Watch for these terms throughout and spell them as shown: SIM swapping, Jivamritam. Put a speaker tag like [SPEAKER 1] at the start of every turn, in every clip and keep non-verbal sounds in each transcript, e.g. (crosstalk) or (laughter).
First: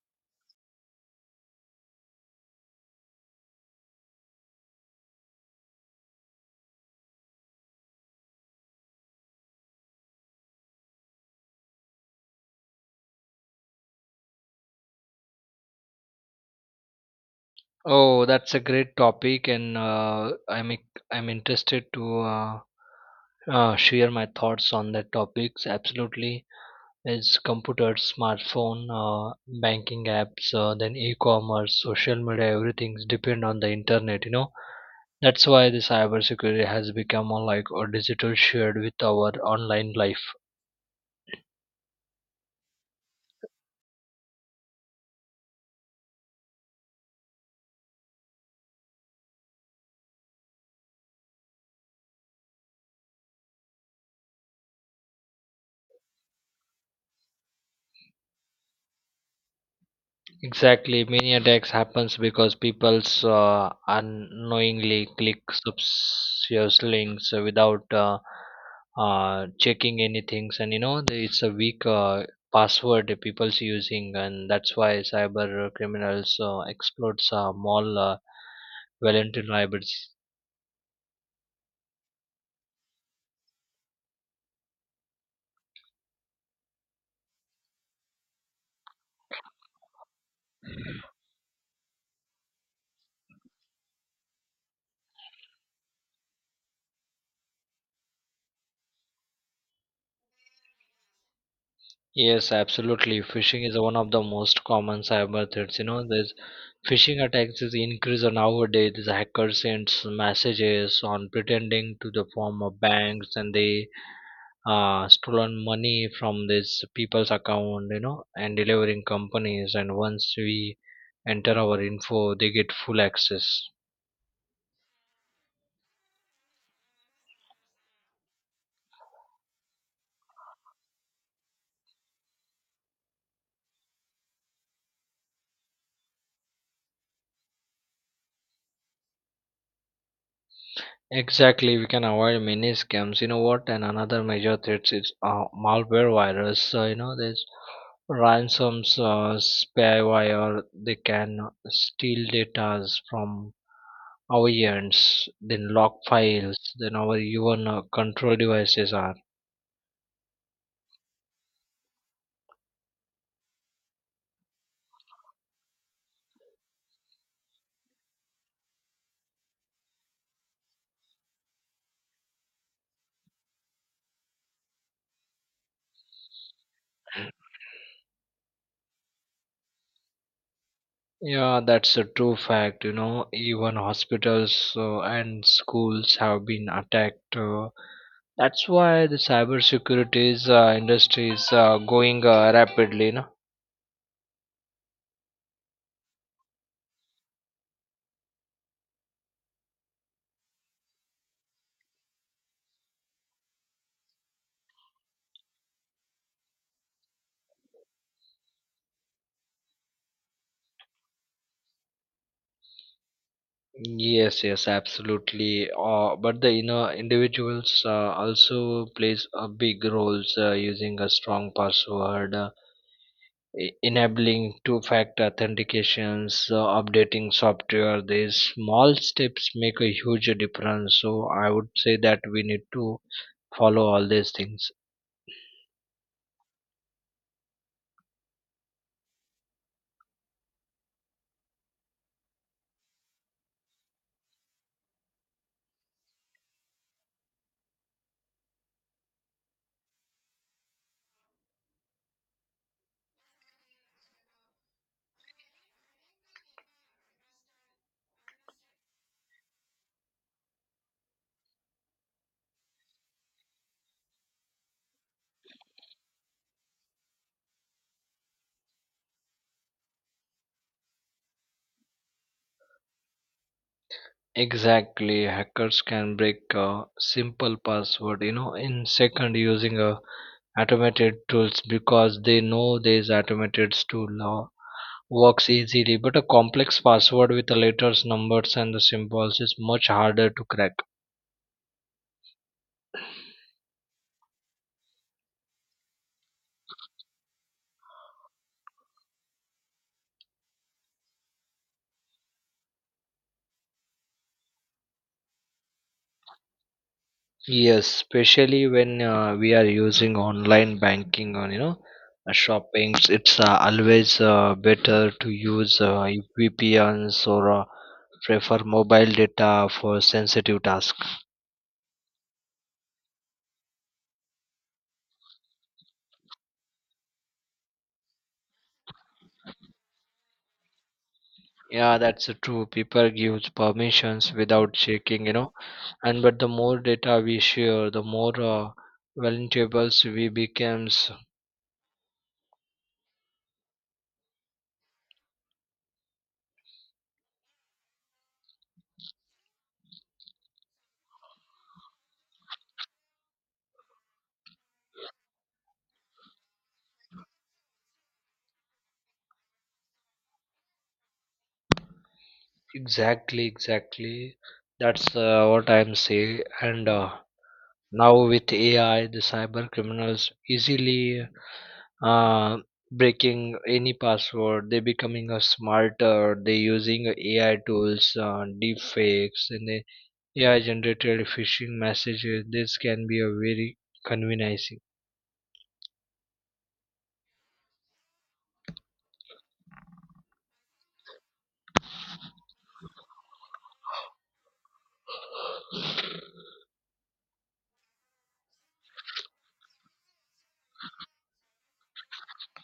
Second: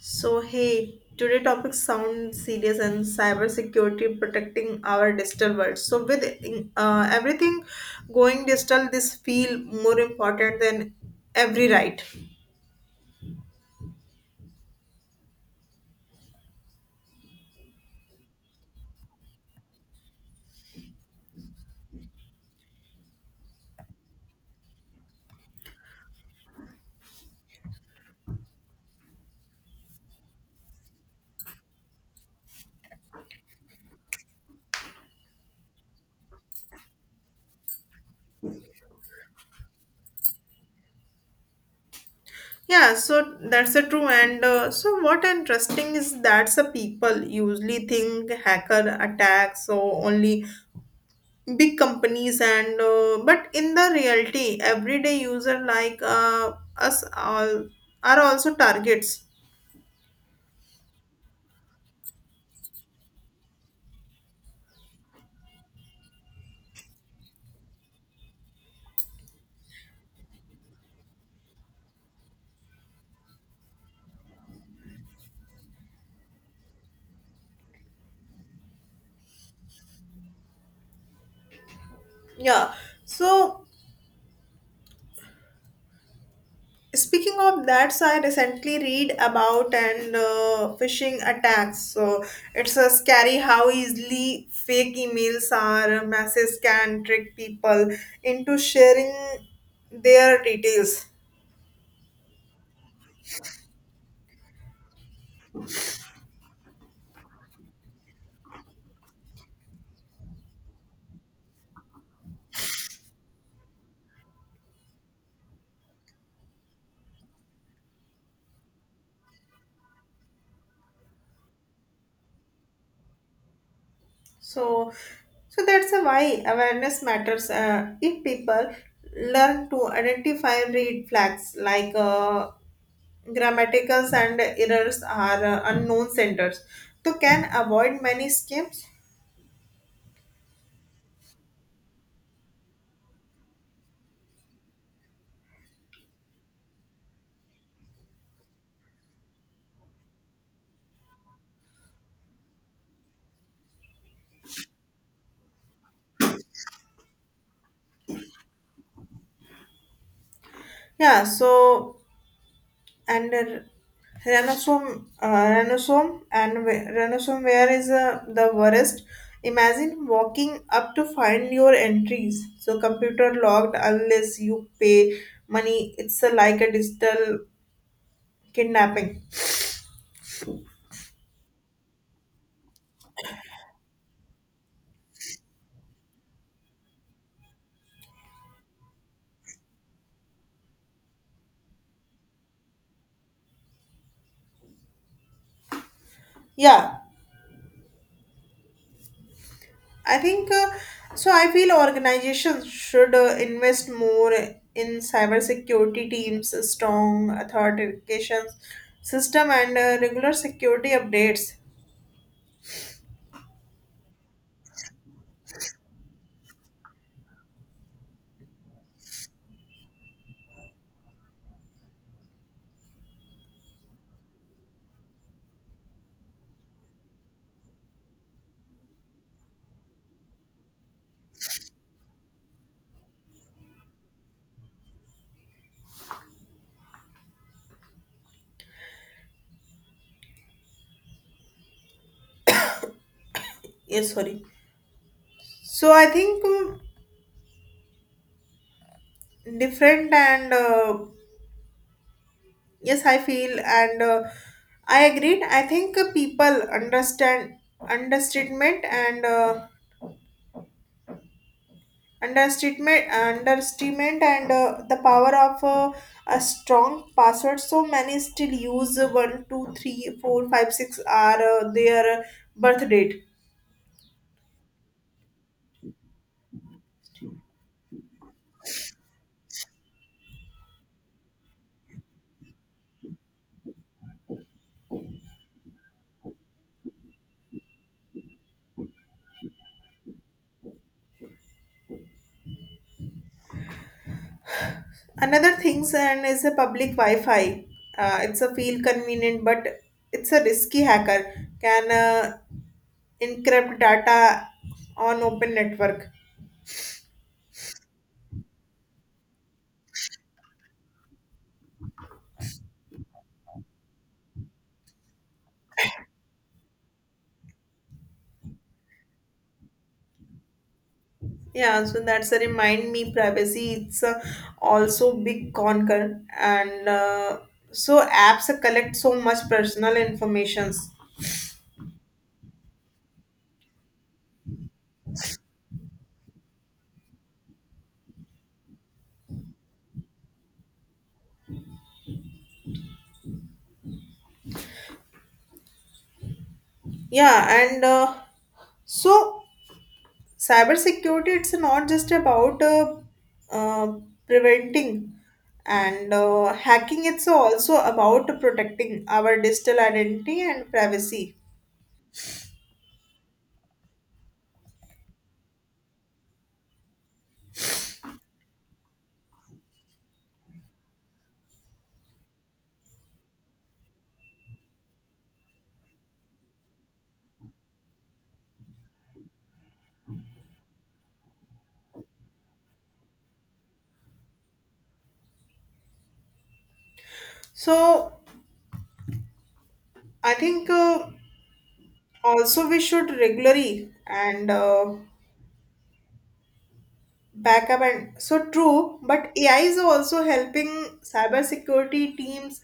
[SPEAKER 1] So, hey, today topic sounds serious and cybersecurity protecting our digital world. So, with everything going digital, this feel more important than every right.
[SPEAKER 2] Oh, that's a great topic, and I'm interested to share my thoughts on that topics. Absolutely, it's computers, smartphone, banking apps, then e-commerce, social media, everything's depend on the internet. You know, that's why the cybersecurity has become a, like a digital shared with our online life.
[SPEAKER 1] Yeah, so that's a true. What interesting is that's the people usually think hacker attacks so only big companies, and but in the reality, everyday user us all are also targets.
[SPEAKER 2] Exactly, many attacks happens because people's unknowingly click suspicious links without checking anything, and you know it's a weak password people's using, and that's why cyber criminals exploits mall vulnerabilities.
[SPEAKER 1] Yeah. So speaking of that, so I recently read about and phishing attacks. So it's scary how easily fake emails or messages can trick people into sharing their details.
[SPEAKER 2] Yes, absolutely. Phishing is one of the most common cyber threats. You know, there's phishing attacks is increased nowadays. These hackers sends messages on pretending to the form of banks, and they stolen money from these people's account. You know, and delivering companies. And once we enter our info, they get full access.
[SPEAKER 1] So, so that's a why awareness matters. If people learn to identify red flags grammaticals and errors are unknown centers, so can avoid many scams.
[SPEAKER 2] Exactly, we can avoid many scams. You know what? And another major threat is malware virus. So, you know, there's ransoms, spyware. They can steal data from our ends, then lock files, then our even control devices are.
[SPEAKER 1] Yeah, so and rhinosome where is the worst. Imagine walking up to find your entries. So computer logged unless you pay money. It's like a digital kidnapping.
[SPEAKER 2] Yeah, that's a true fact. You know, even hospitals and schools have been attacked. That's why the cybersecurity industry is going rapidly. You know?
[SPEAKER 1] Yeah, I think I feel organizations should invest more in cybersecurity teams, strong authentication system, and regular security updates.
[SPEAKER 2] Yes, yes, absolutely. But the you know individuals also plays a big roles using a strong password, enabling two-factor authentications, updating software. These small steps make a huge difference. So I would say that we need to follow all these things.
[SPEAKER 1] Yes, sorry. So I think different and yes, I feel and I agreed. I think people understand understatement and uh, understatement and the power of a strong password. So many still use one, two, three, four, five, six are their birth date.
[SPEAKER 2] Exactly, hackers can break a simple password, you know, in second using a automated tools because they know these automated tool now works easily but a complex password with the letters numbers and the symbols is much harder to crack.
[SPEAKER 1] Another things and is a public Wi-Fi. It's a feel convenient, but it's a risky hacker can encrypt data on open network.
[SPEAKER 2] Yes, especially when we are using online banking or shopping. It's always better to use vpns or prefer mobile data for sensitive tasks.
[SPEAKER 1] Yeah, so that's a remind me privacy it's a also big concern and so apps collect so much personal informations.
[SPEAKER 2] Yeah, that's true. People give permissions without checking, you know, and but the more data we share the more vulnerables we becomes.
[SPEAKER 1] Yeah and so cybersecurity it's not just about uh, preventing and hacking, it's also about protecting our digital identity and privacy.
[SPEAKER 2] Exactly, exactly, that's what I'm saying, and now with ai the cyber criminals easily uh, breaking any password. They becoming a smarter. They using ai tools, deep fakes and the ai generated phishing messages. This can be a very convenient.
[SPEAKER 1] So I think also we should regularly and back, and so true, but AI is also helping cybersecurity teams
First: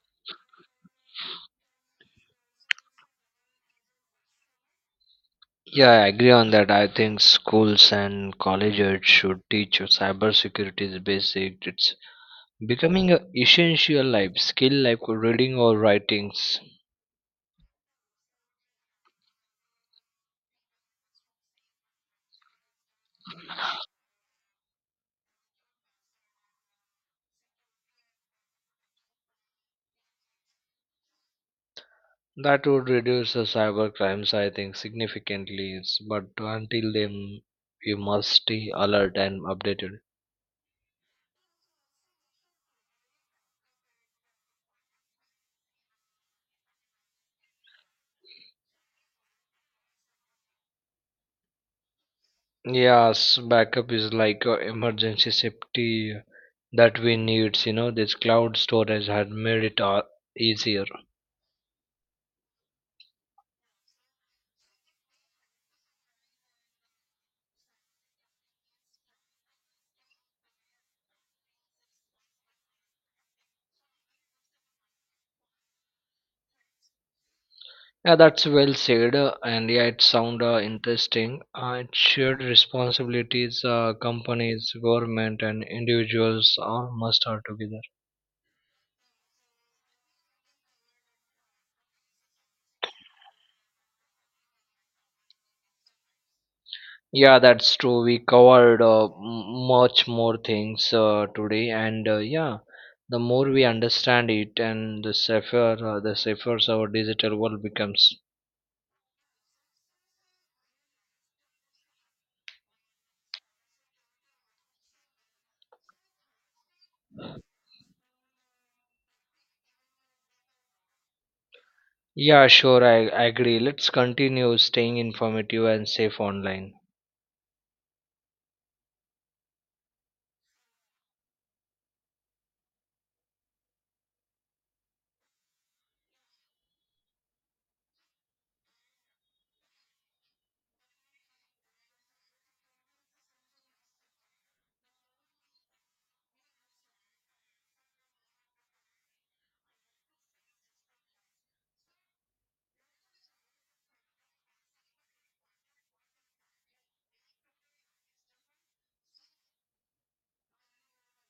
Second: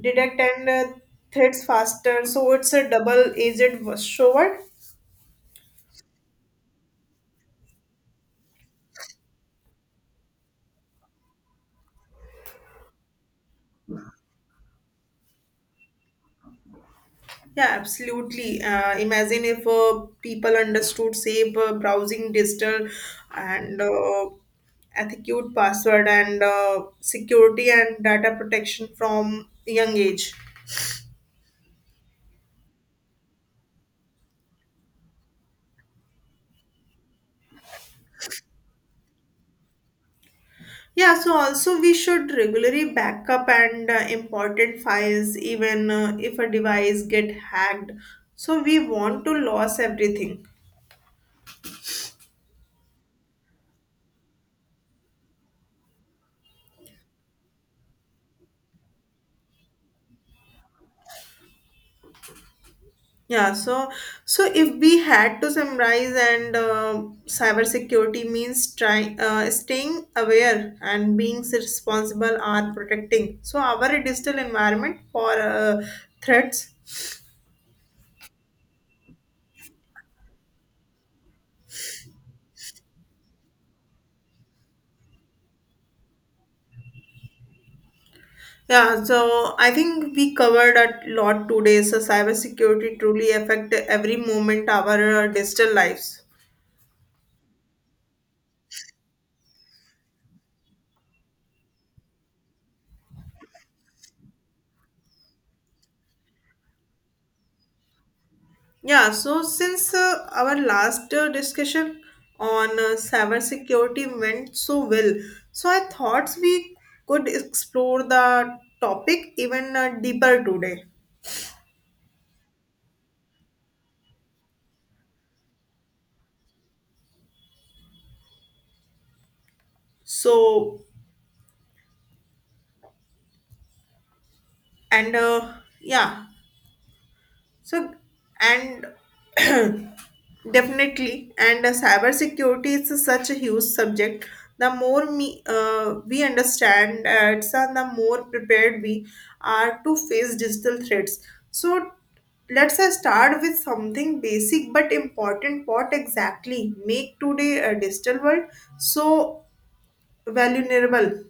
[SPEAKER 1] detect and threats faster, so it's a double edged sword.
[SPEAKER 2] Yeah, I agree on that. I think schools and colleges should teach you cybersecurity is basic. It's becoming an essential life skill like reading or writings.
[SPEAKER 1] Yeah, absolutely. Imagine if people understood safe browsing digital and ethicute password and security and data protection from young age.
[SPEAKER 2] That would reduce the cyber crimes, I think, significantly. But until then, you must stay alert and updated.
[SPEAKER 1] Yeah, so also we should regularly backup and important files even if a device get hacked. So we want to lose everything.
[SPEAKER 2] Yes, backup is like a emergency safety that we need. You know, this cloud storage had made it easier.
[SPEAKER 1] Yeah, so so if we had to summarize and cybersecurity means trying staying aware and being responsible are protecting so our digital environment for threats.
[SPEAKER 2] Yeah, that's well said, and yeah, it sound interesting. It shared responsibilities, companies, government, and individuals all must are together.
[SPEAKER 1] Yeah, so I think we covered a lot today. So cybersecurity truly affect every moment our digital lives.
[SPEAKER 2] Yeah, that's true. We covered much more things today, and yeah, the more we understand it, and the safer our digital world becomes.
[SPEAKER 1] Yeah, so since our last discussion on cybersecurity went so well, so I thought we could explore the topic even deeper today.
[SPEAKER 2] Yeah, sure, I agree. Let's continue staying informative and safe online.
[SPEAKER 1] So and yeah, So, and (clears throat) definitely, and cyber security is such a huge subject. The more we understand it, and the more prepared we are to face digital threats. So, let's start with something basic but important. What exactly make today a digital world so vulnerable?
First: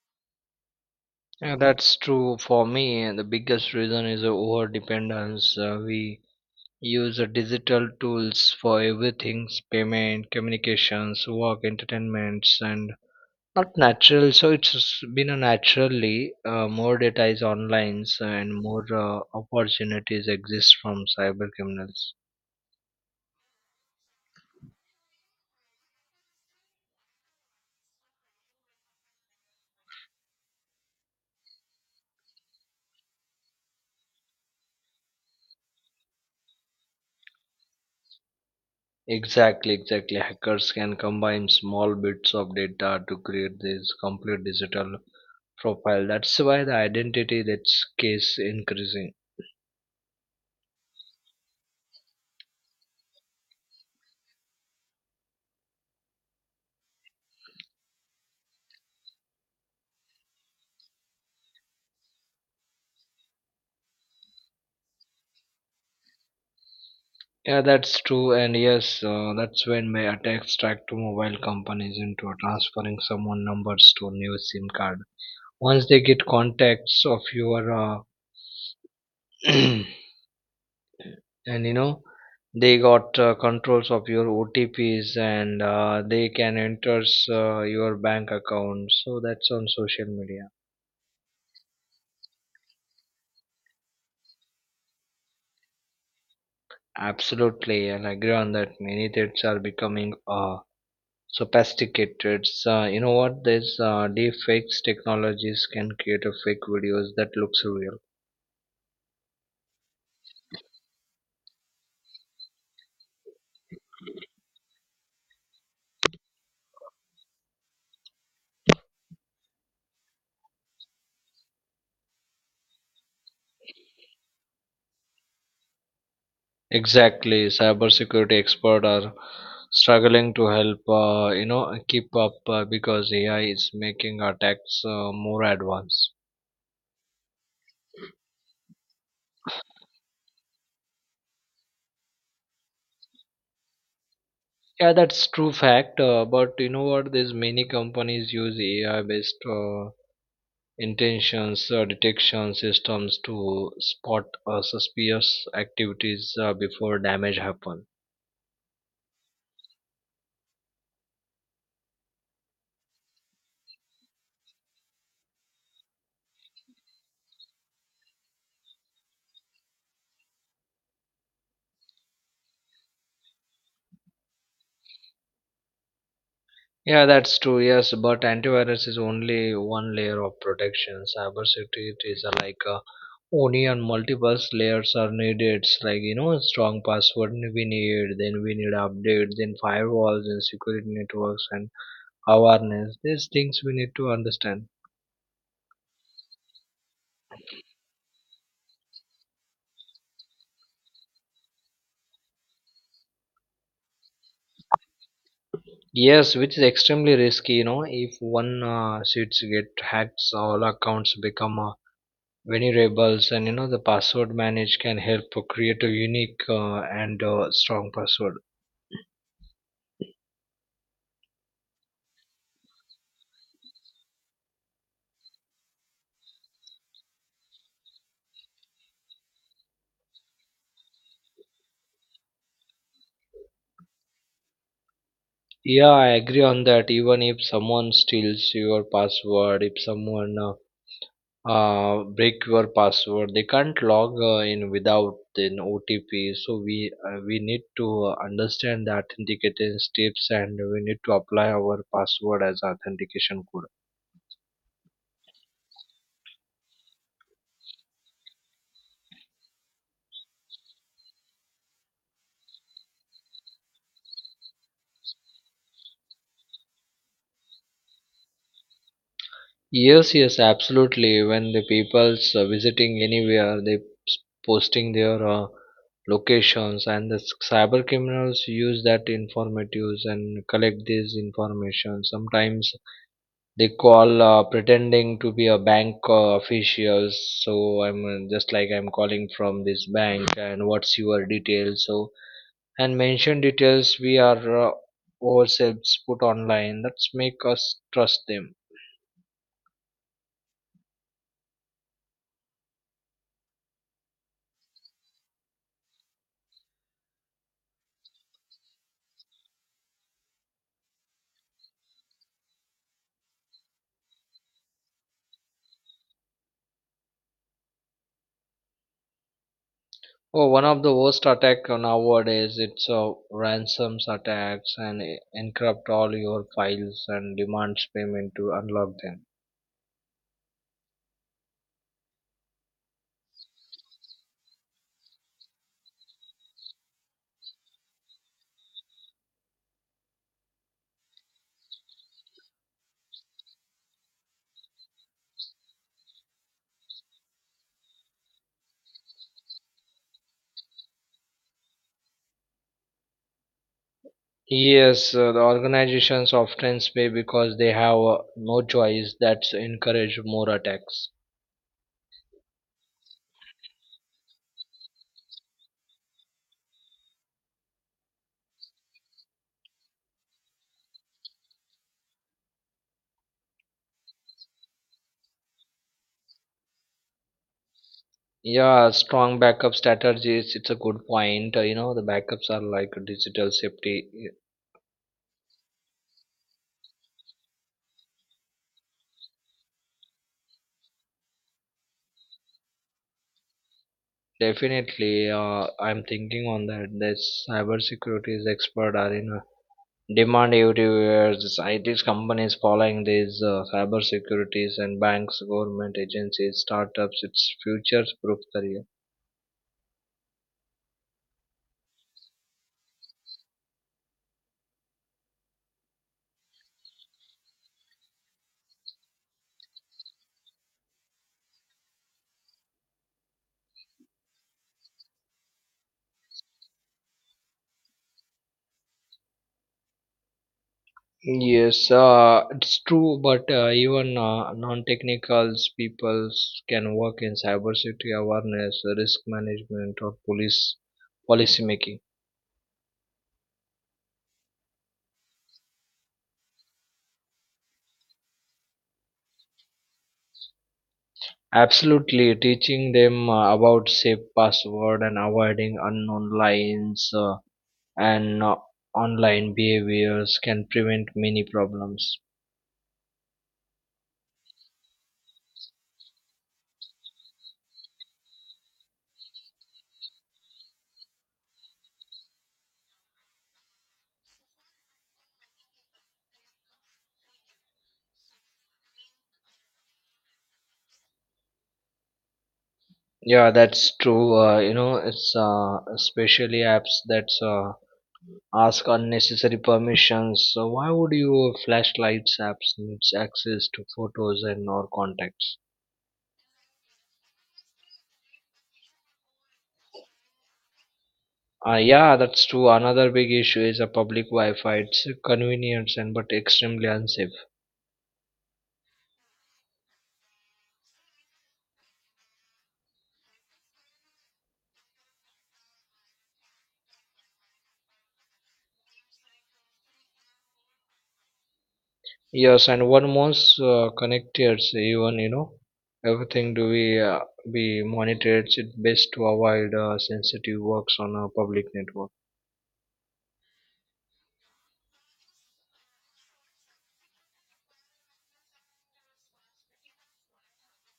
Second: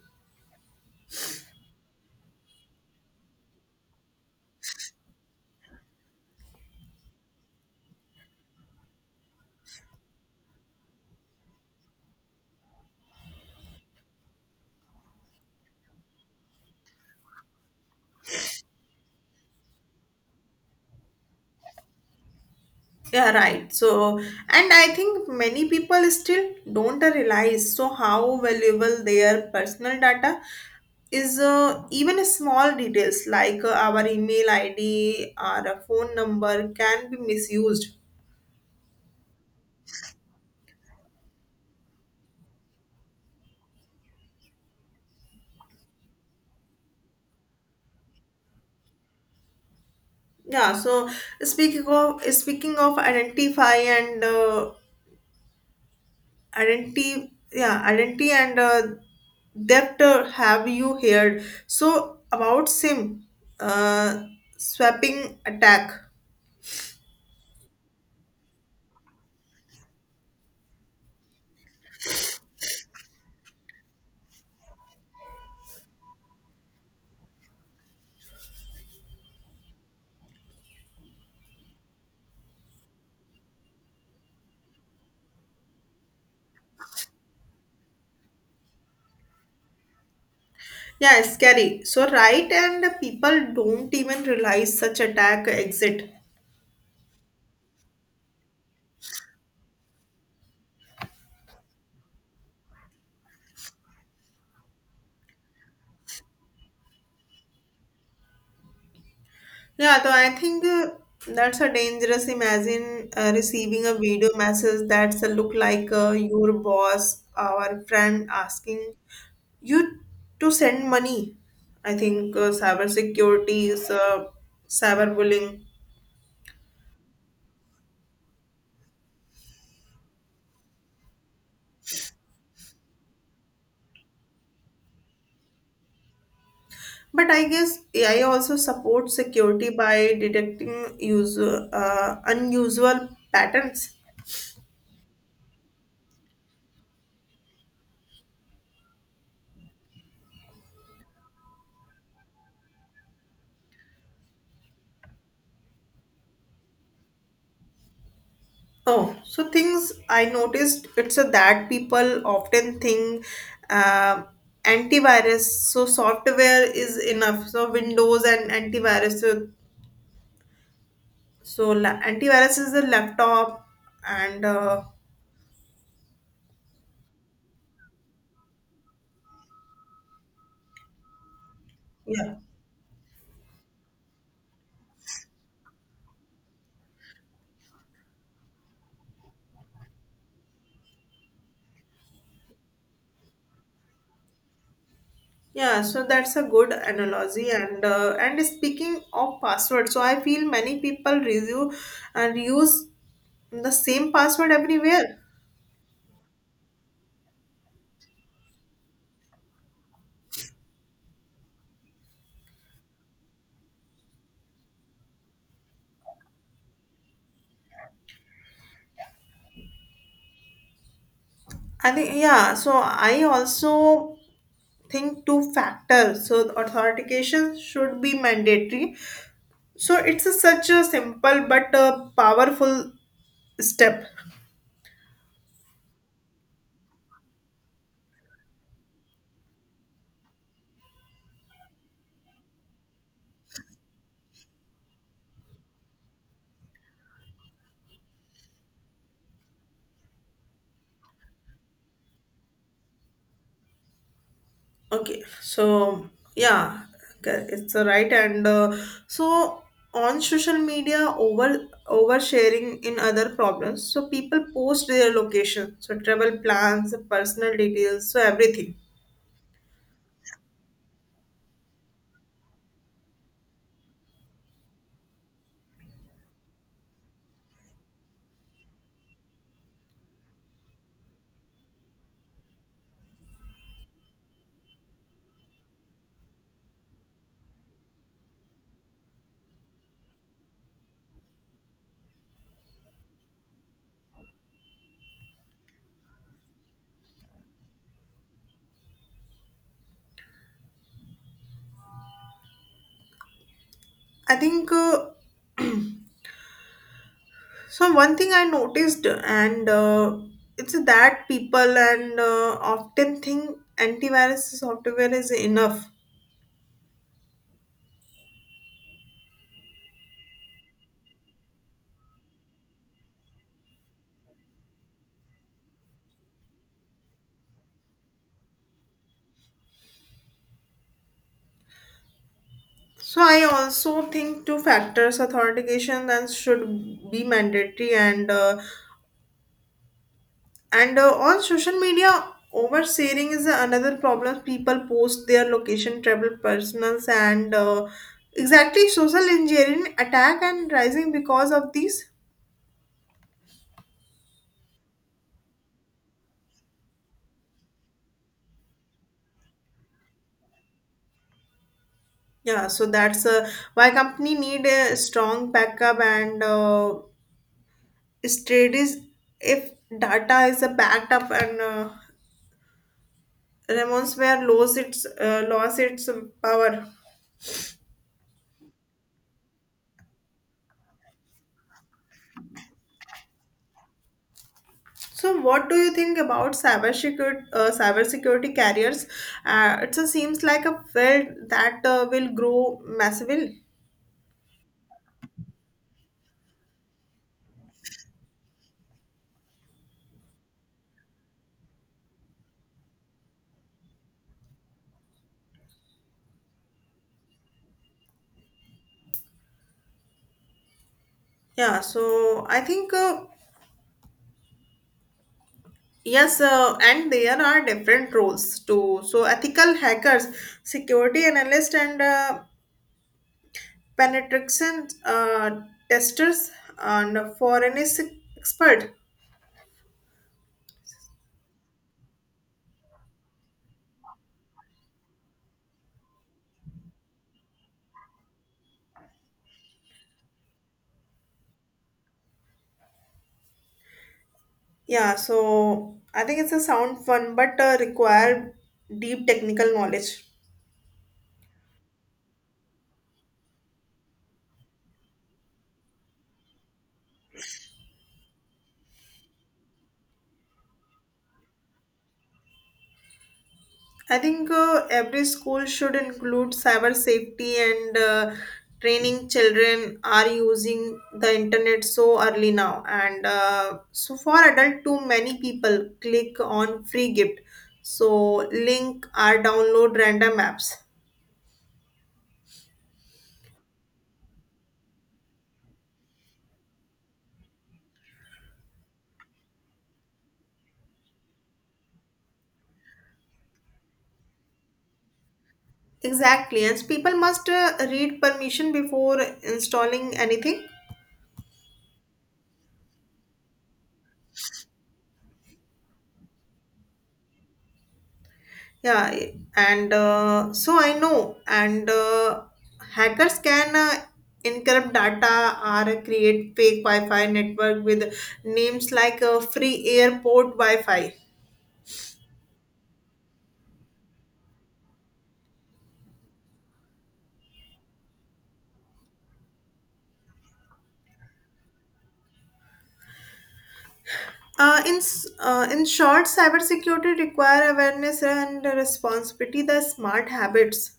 [SPEAKER 2] Yeah, that's true for me. And the biggest reason is over dependence. We use digital tools for everything payment, communications, work, entertainments, and not natural. So it's been a naturally more data is online and more opportunities exist from cyber criminals.
[SPEAKER 1] Yeah, right. So, and I think many people still don't realize so how valuable their personal data is, even small details like our email id or a phone number can be misused.
[SPEAKER 2] Exactly, exactly. Hackers can combine small bits of data to create these complete digital profile. That's why the identity that's case increasing.
[SPEAKER 1] Yeah, so speaking of identify and identity yeah identity and theft, have you heard so about sim uh, swapping attack?
[SPEAKER 2] Yeah, that's true, and yes, that's when my attacks track to mobile companies into transferring someone numbers to new SIM card. Once they get contacts of your, (clears throat) and you know, they got controls of your OTPs and they can enters your bank account. So that's on social media.
[SPEAKER 1] Yeah, scary. So right, and people don't even realize such attack exit.
[SPEAKER 2] Absolutely, and I agree on that. Many threats are becoming sophisticated. So, you know what? These deepfakes technologies can create a fake videos that looks real.
[SPEAKER 1] Yeah, so I think that's a dangerous. Imagine receiving a video message that's a look like your boss, our friend, asking you to send money. I think cyber security is cyberbullying.
[SPEAKER 2] Exactly, cybersecurity expert are struggling to help. You know, keep up because AI is making attacks more advanced.
[SPEAKER 1] But I guess AI also supports security by detecting user, unusual patterns.
[SPEAKER 2] Yeah, that's true fact. But you know what? There's many companies use AI-based intentions detection systems to spot suspicious activities before damage happen.
[SPEAKER 1] Oh, so things I noticed it's a that people often think uh, antivirus. So software is enough. So Windows and antivirus. So antivirus is a laptop, and
[SPEAKER 2] Yeah, that's true. Yes, but antivirus is only one layer of protection. Cybersecurity is a
[SPEAKER 1] yeah,
[SPEAKER 2] like a onion. Multiple layers are needed. It's like, you know, strong password we need, then we need update, then firewalls and security networks and awareness. These things we need to understand.
[SPEAKER 1] yeah. So that's a good analogy. And speaking of password, so I feel many people review and use the same password everywhere.
[SPEAKER 2] Yes, which is extremely risky. You know, if one sheets get hacked, all accounts become vulnerables, and you know the password manage can help create a unique and strong password.
[SPEAKER 1] I think yeah. So I also thing to factor so authentication should be mandatory, so it's a, such a simple but a powerful step.
[SPEAKER 2] Yeah, I agree on that. Even if someone steals your password, if someone break your password, they can't log in without an OTP. So we need to understand the authentication steps, and we need to apply our password as authentication code.
[SPEAKER 1] Okay, so yeah. Okay, it's a right and so on social media over oversharing in other problems, so people post their location, so travel plans, personal details, so everything.
[SPEAKER 2] Yes, yes, absolutely. When the people's visiting anywhere, posting their locations, and cyber criminals use that informatives and collect this information. Sometimes they call pretending to be a bank officials. So I'm just like I'm calling from this bank, and what's your details? So and mention details we are ourselves put online. That's make us trust them.
[SPEAKER 1] I think (clears throat) so one thing I noticed, and it's that people and often think antivirus software is enough.
[SPEAKER 2] Oh, one of the worst attack nowadays it's ransoms attacks and encrypt all your files and demands payment to unlock them.
[SPEAKER 1] So I also think two factors authentication that should be mandatory, and on social media oversharing is another problem. People post their location, travel, personals, and exactly social engineering attack and rising because of these.
[SPEAKER 2] Yes, the organizations often pay because they have no choice. That's encourage more attacks.
[SPEAKER 1] Yeah, so that's why company need a strong backup and strategies. If data is backed up and Ramon's where lose its lost its power.
[SPEAKER 2] Yeah, strong backup strategies. It's a good point. You know, the backups are like digital safety. Y-
[SPEAKER 1] So, what do you think about cyber security carriers? It seems like a field that will grow massively.
[SPEAKER 2] Definitely, I'm thinking on that. This cybersecurity expert are in demand everywhere. This IT companies following these cyber securities and banks, government agencies, startups. It's future-proof career.
[SPEAKER 1] Yeah, so I think yes, and there are different roles too. So ethical hackers, security analyst, and penetration testers and forensic expert.
[SPEAKER 2] Yes, it's true, but even non-technical people can work in cybersecurity awareness, risk management, or police policy making.
[SPEAKER 1] Yeah, so I think it's a sound fun but require deep technical knowledge.
[SPEAKER 2] Absolutely, teaching them about safe password and avoiding unknown lines. And online behaviors can prevent many problems.
[SPEAKER 1] I think every school should include cyber safety and training children are using the internet so early now. And So for adult, too many people click on free gift. So link or download random apps.
[SPEAKER 2] Yeah, that's true. You know it's especially apps that ask unnecessary permissions. So why would you? Flashlights apps needs access to photos and or contacts.
[SPEAKER 1] Exactly, and people must read permission before installing anything.
[SPEAKER 2] Yeah, that's true. Another big issue is a public wi-fi. It's convenient and but extremely unsafe.
[SPEAKER 1] Yeah, and so I know, and hackers can encrypt data or create fake Wi-Fi network with names like free airport Wi-Fi.
[SPEAKER 2] Yes, and one most connected, even you know, everything do we be monitored. It best to avoid sensitive works on a public network.
[SPEAKER 1] In short, cybersecurity require awareness and responsibility, the smart habits.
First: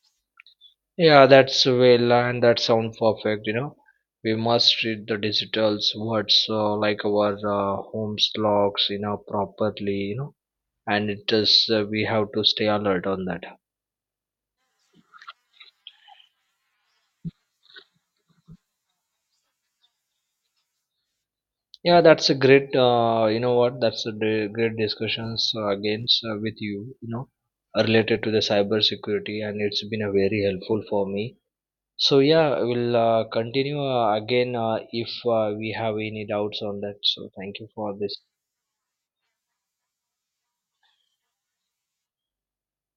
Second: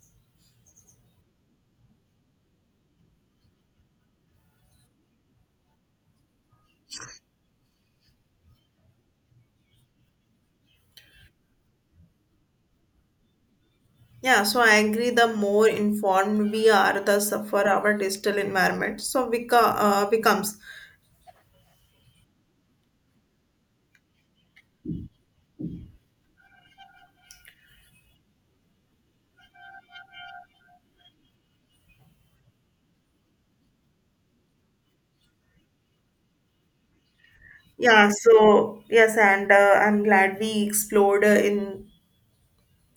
[SPEAKER 2] Yeah, that's well, and that sound perfect. You know, we must treat the digital's words like our home's logs, you know, properly. You know, and it does. We have to stay alert on that.
[SPEAKER 1] Yeah, so I agree. The more informed we are, the suffer our digital environment. So we becomes.
[SPEAKER 2] Yeah, that's a great, you know what, that's a great discussions against with you, you know, related to the cyber security and it's been a very helpful for me. So yeah, we'll continue again if we have any doubts on that. So thank you for
[SPEAKER 1] Yeah.
[SPEAKER 2] this.
[SPEAKER 1] So yes, and I'm glad we explored in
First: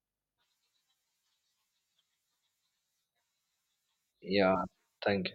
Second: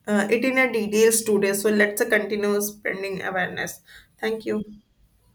[SPEAKER 1] it in a details today. So let's continue spreading awareness. Thank
[SPEAKER 2] Yeah,
[SPEAKER 1] you.
[SPEAKER 2] thank you.